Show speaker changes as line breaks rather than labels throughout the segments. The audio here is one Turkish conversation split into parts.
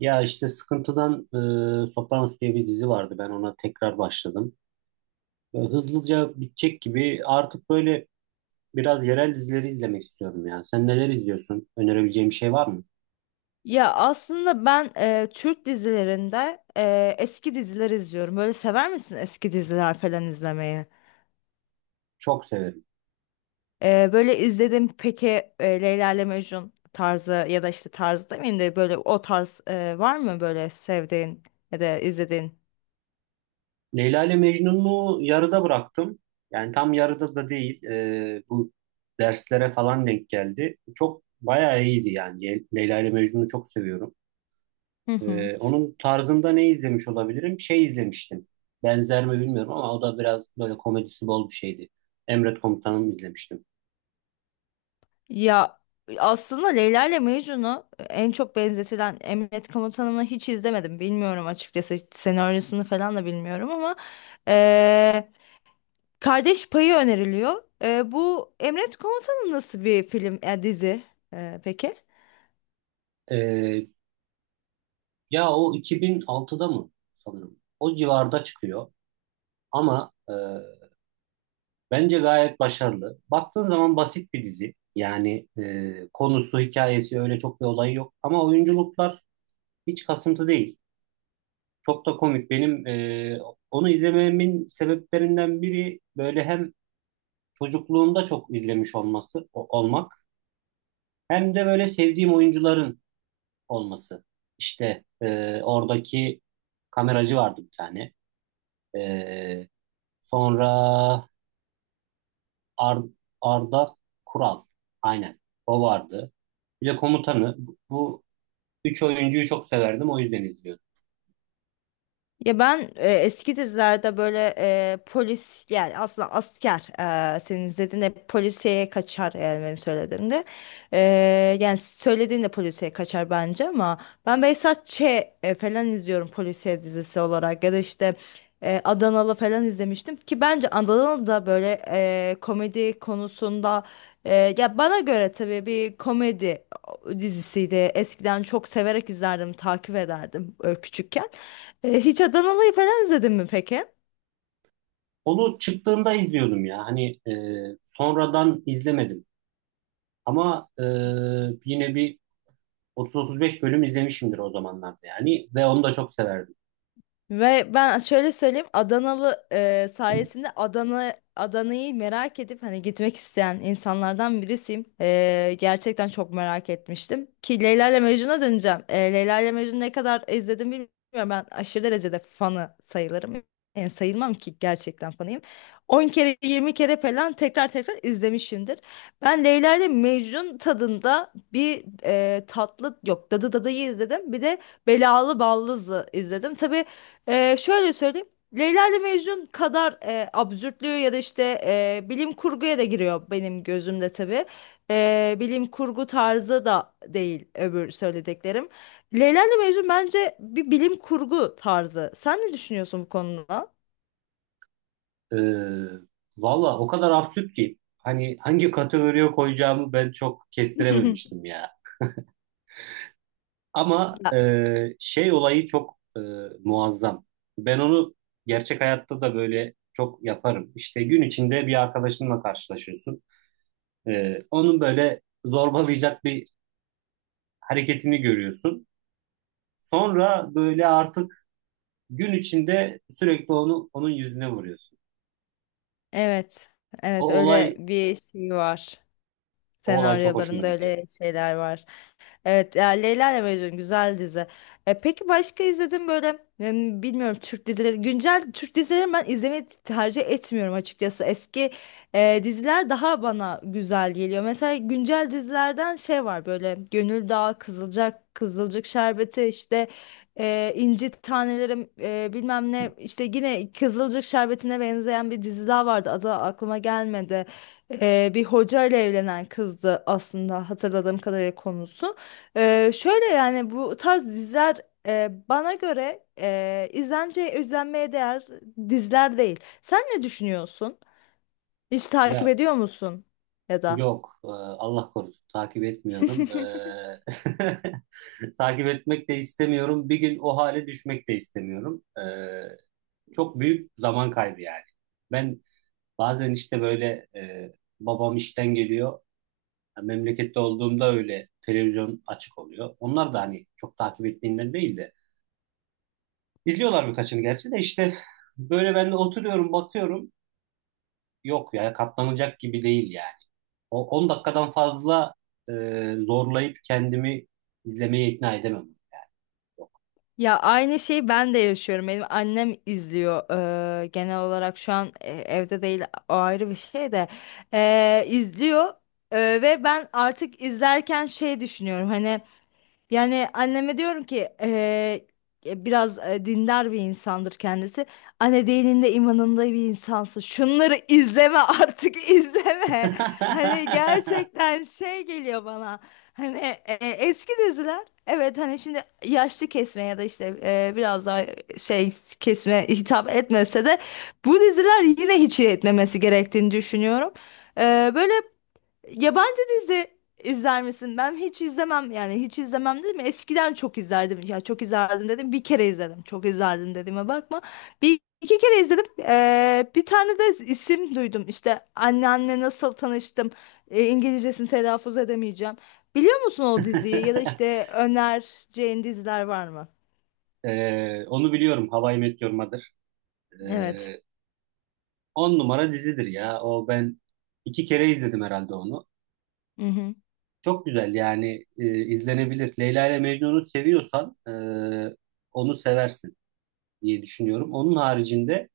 Ya işte Sıkıntı'dan Sopranos diye bir dizi vardı. Ben ona tekrar başladım. Hızlıca bitecek gibi artık böyle biraz yerel dizileri izlemek istiyorum ya. Sen neler izliyorsun? Önerebileceğim bir şey var mı?
Ya aslında ben Türk dizilerinde eski diziler izliyorum. Böyle sever misin eski diziler falan izlemeyi?
Çok severim.
Böyle izledim peki Leyla ile Mecnun tarzı ya da işte tarzı demeyeyim de böyle o tarz var mı böyle sevdiğin ya da izlediğin?
Leyla ile Mecnun'u yarıda bıraktım. Yani tam yarıda da değil. Bu derslere falan denk geldi. Çok bayağı iyiydi yani. Leyla ile Mecnun'u çok seviyorum.
Hı hı.
Onun tarzında ne izlemiş olabilirim? Şey izlemiştim. Benzer mi bilmiyorum ama o da biraz böyle komedisi bol bir şeydi. Emret Komutanım izlemiştim.
Ya aslında Leyla ile Mecnun'u en çok benzetilen Emret Komutanım'ı hiç izlemedim. Bilmiyorum açıkçası hiç senaryosunu falan da bilmiyorum ama Kardeş Payı öneriliyor. Bu Emret Komutan'ın nasıl bir film, dizi peki?
Ee, Ya o 2006'da mı sanırım? O civarda çıkıyor ama bence gayet başarılı. Baktığın zaman basit bir dizi. Yani konusu, hikayesi öyle çok bir olayı yok. Ama oyunculuklar hiç kasıntı değil. Çok da komik. Benim onu izlememin sebeplerinden biri böyle hem çocukluğumda çok izlemiş olması olmak hem de böyle sevdiğim oyuncuların olması. İşte oradaki kameracı vardı bir tane. E, Sonra Ar- Arda Kural. Aynen. O vardı. Bir de komutanı. Bu üç oyuncuyu çok severdim. O yüzden izliyordum.
Ya ben eski dizilerde böyle polis yani aslında asker, senin izlediğinde hep polisiye kaçar yani benim söylediğimde. E, Yani söylediğinde polisiye kaçar bence ama ben Behzat Ç. Falan izliyorum polisiye dizisi olarak ya da işte Adanalı falan izlemiştim ki bence Adanalı da böyle komedi konusunda, ya bana göre tabii bir komedi dizisiydi. Eskiden çok severek izlerdim, takip ederdim küçükken. Hiç Adanalı'yı falan izledin mi peki?
Onu çıktığında izliyordum ya. Hani sonradan izlemedim. Ama yine bir 30-35 bölüm izlemişimdir o zamanlarda yani ve onu da çok severdim.
Ve ben şöyle söyleyeyim, Adanalı sayesinde Adana Adana'yı merak edip hani gitmek isteyen insanlardan birisiyim. E, gerçekten çok merak etmiştim. Ki Leyla ile Mecnun'a döneceğim. E, Leyla ile Mecnun'u ne kadar izledim bilmiyorum. Ben aşırı derecede fanı sayılırım. Yani sayılmam ki gerçekten fanıyım. 10 kere 20 kere falan tekrar tekrar izlemişimdir. Ben Leyla ile Mecnun tadında bir tatlı yok, Dadı'yı izledim. Bir de Belalı Ballız'ı izledim. Tabii şöyle söyleyeyim. Leyla ile Mecnun kadar absürtlüğü ya da işte bilim kurguya da giriyor benim gözümde tabii. Bilim kurgu tarzı da değil öbür söylediklerim. Leyla ile Mecnun bence bir bilim kurgu tarzı. Sen ne düşünüyorsun bu konuda?
Ee, Valla o kadar absürt ki hani hangi kategoriye koyacağımı ben çok kestirememiştim ya. Ama
Ya,
şey olayı çok muazzam. Ben onu gerçek hayatta da böyle çok yaparım. İşte gün içinde bir arkadaşınla karşılaşıyorsun. Onun böyle zorbalayacak bir hareketini görüyorsun. Sonra böyle artık gün içinde sürekli onun yüzüne vuruyorsun.
evet.
O
Evet, öyle
olay
bir şey var.
O olay çok hoşuma
Senaryolarında
gidiyor.
öyle şeyler var. Evet, ya Leyla ile Mecnun güzel dizi. E, peki başka izledim böyle bilmiyorum, Türk dizileri. Güncel Türk dizileri ben izlemeyi tercih etmiyorum açıkçası. Eski diziler daha bana güzel geliyor. Mesela güncel dizilerden şey var böyle Gönül Dağı, Kızılcık, Kızılcık Şerbeti, işte İnci Tanelerim, bilmem ne, işte yine Kızılcık Şerbeti'ne benzeyen bir dizi daha vardı. Adı aklıma gelmedi. Bir hoca ile evlenen kızdı aslında hatırladığım kadarıyla konusu. Şöyle yani bu tarz diziler bana göre e, izlence izlenmeye değer diziler değil. Sen ne düşünüyorsun? Hiç takip
Ya
ediyor musun ya da?
yok, Allah korusun, takip etmiyorum. Takip etmek de istemiyorum. Bir gün o hale düşmek de istemiyorum. Çok büyük zaman kaybı yani. Ben bazen işte böyle babam işten geliyor. Ya memlekette olduğumda öyle televizyon açık oluyor. Onlar da hani çok takip ettiğimden değil de. İzliyorlar birkaçını gerçi de işte böyle ben de oturuyorum bakıyorum. Yok ya, katlanacak gibi değil yani. O 10 dakikadan fazla e, zorlayıp kendimi izlemeye ikna edemem. Yani yok.
Ya aynı şeyi ben de yaşıyorum. Benim annem izliyor. Genel olarak şu an evde değil, o ayrı bir şey de. İzliyor. Ve ben artık izlerken şey düşünüyorum. Hani, yani anneme diyorum ki, biraz dindar bir insandır kendisi. Anne, dininde imanında bir insansın. Şunları izleme artık, izleme. Hani gerçekten şey geliyor bana. Hani eski diziler, evet, hani şimdi yaşlı kesme ya da işte biraz daha şey kesme hitap etmese de bu diziler yine hiç etmemesi gerektiğini düşünüyorum. Böyle yabancı dizi izler misin? Ben hiç izlemem, yani hiç izlemem dedim. Eskiden çok izlerdim. Ya, çok izlerdim dedim. Bir kere izledim. Çok izlerdim dediğime bakma. Bir iki kere izledim. Bir tane de isim duydum. İşte anneanne nasıl tanıştım. İngilizcesini telaffuz edemeyeceğim. Biliyor musun o diziyi ya da işte önereceğin diziler var mı?
Onu biliyorum. How I Met Your Mother.
Evet.
E, 10 numara dizidir ya. O ben iki kere izledim herhalde onu.
Hı hı.
Çok güzel yani, izlenebilir. Leyla ile Mecnun'u seviyorsan onu seversin diye düşünüyorum. Onun haricinde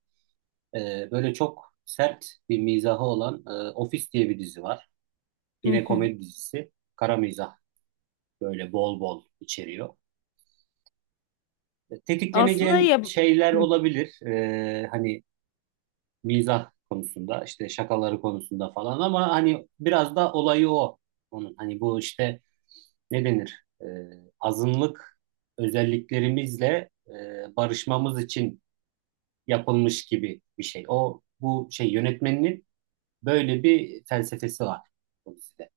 böyle çok sert bir mizahı olan Office diye bir dizi var.
Hı
Yine
hı.
komedi dizisi. Kara mizah böyle bol bol içeriyor.
Aslında
Tetikleneceğin
ya.
şeyler olabilir. Hani mizah konusunda, işte şakaları konusunda falan, ama hani biraz da olayı o. Onun hani bu işte ne denir? Azınlık özelliklerimizle barışmamız için yapılmış gibi bir şey. O bu şey yönetmeninin böyle bir felsefesi var bu dizide.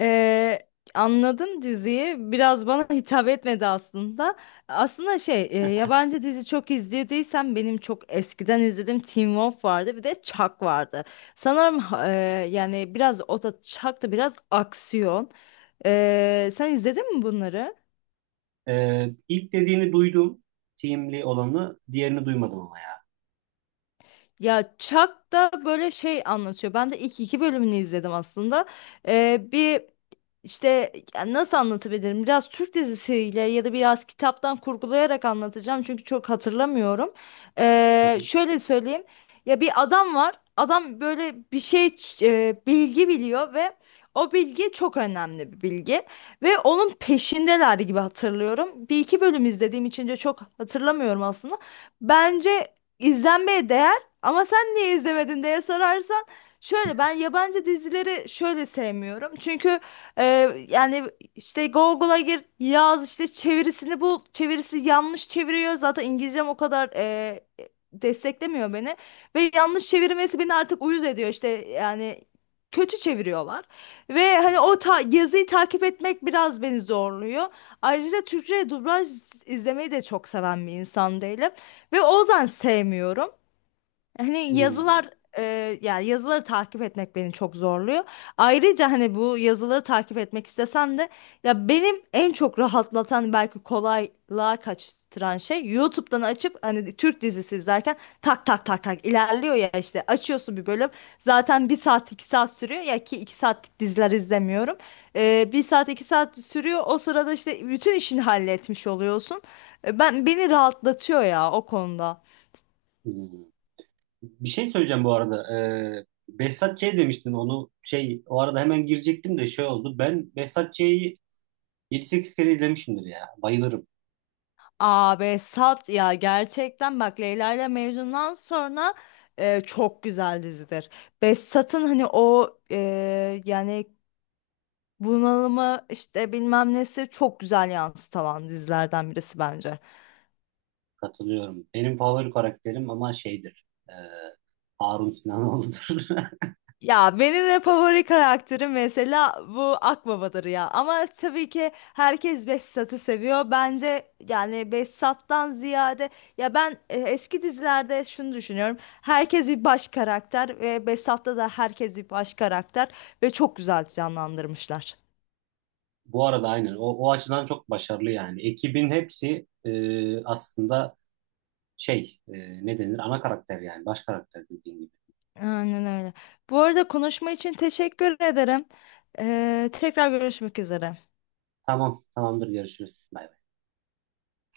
Ee, Anladım diziyi. Biraz bana hitap etmedi aslında. Aslında şey, yabancı dizi çok izlediysem benim çok eskiden izlediğim Teen Wolf vardı, bir de Chuck vardı. Sanırım yani biraz o da, Chuck da biraz aksiyon. Sen izledin mi bunları?
İlk dediğini duydum. Teamli olanı, diğerini duymadım ama ya.
Ya Chuck da böyle şey anlatıyor. Ben de ilk iki bölümünü izledim aslında. Bir işte, ya nasıl anlatabilirim? Biraz Türk dizisiyle ya da biraz kitaptan kurgulayarak anlatacağım. Çünkü çok hatırlamıyorum.
Hı hı.
Şöyle söyleyeyim. Ya bir adam var. Adam böyle bir şey, bilgi biliyor ve o bilgi çok önemli bir bilgi. Ve onun peşindeler gibi hatırlıyorum. Bir iki bölüm izlediğim için de çok hatırlamıyorum aslında. Bence izlenmeye değer ama sen niye izlemedin diye sorarsan, şöyle, ben yabancı dizileri şöyle sevmiyorum. Çünkü e, yani işte Google'a gir, yaz, işte çevirisini bul, çevirisi yanlış çeviriyor. Zaten İngilizcem o kadar desteklemiyor beni ve yanlış çevirmesi beni artık uyuz ediyor, işte yani kötü çeviriyorlar. Ve hani o ta yazıyı takip etmek biraz beni zorluyor. Ayrıca Türkçe dublaj izlemeyi de çok seven bir insan değilim. Ve o yüzden sevmiyorum. Hani
Hmm.
yazılar, e, yani yazıları takip etmek beni çok zorluyor. Ayrıca hani bu yazıları takip etmek istesem de ya benim en çok rahatlatan, belki kolaylığa kaçtıran şey YouTube'dan açıp hani Türk dizisi izlerken tak tak tak tak ilerliyor ya, işte açıyorsun bir bölüm, zaten bir saat iki saat sürüyor ya, ki iki saatlik diziler izlemiyorum. E, bir saat iki saat sürüyor, o sırada işte bütün işini halletmiş oluyorsun. E, ben, beni rahatlatıyor ya o konuda.
Hmm. Bir şey söyleyeceğim bu arada. Behzat Ç. demiştin, onu şey o arada hemen girecektim de şey oldu. Ben Behzat Ç'yi 7-8 kere izlemişimdir ya. Bayılırım.
Abi sat ya, gerçekten bak, Leyla ile Mecnun'dan sonra çok güzel dizidir. Behzat'ın hani o, yani bunalımı işte bilmem nesi çok güzel yansıtan dizilerden birisi bence.
Katılıyorum. Benim favori karakterim ama şeydir. Harun Sinanoğlu'dur.
Ya benim de favori karakterim mesela bu Akbaba'dır ya. Ama tabii ki herkes Behzat'ı seviyor. Bence yani Behzat'tan ziyade, ya ben eski dizilerde şunu düşünüyorum. Herkes bir baş karakter ve Behzat'ta da herkes bir baş karakter ve çok güzel canlandırmışlar.
Bu arada aynen. O açıdan çok başarılı yani. Ekibin hepsi aslında şey ne denir? Ana karakter yani. Baş karakter dediğin gibi.
Aynen öyle. Bu arada konuşma için teşekkür ederim. Tekrar görüşmek üzere.
Tamam. Tamamdır. Görüşürüz. Bye.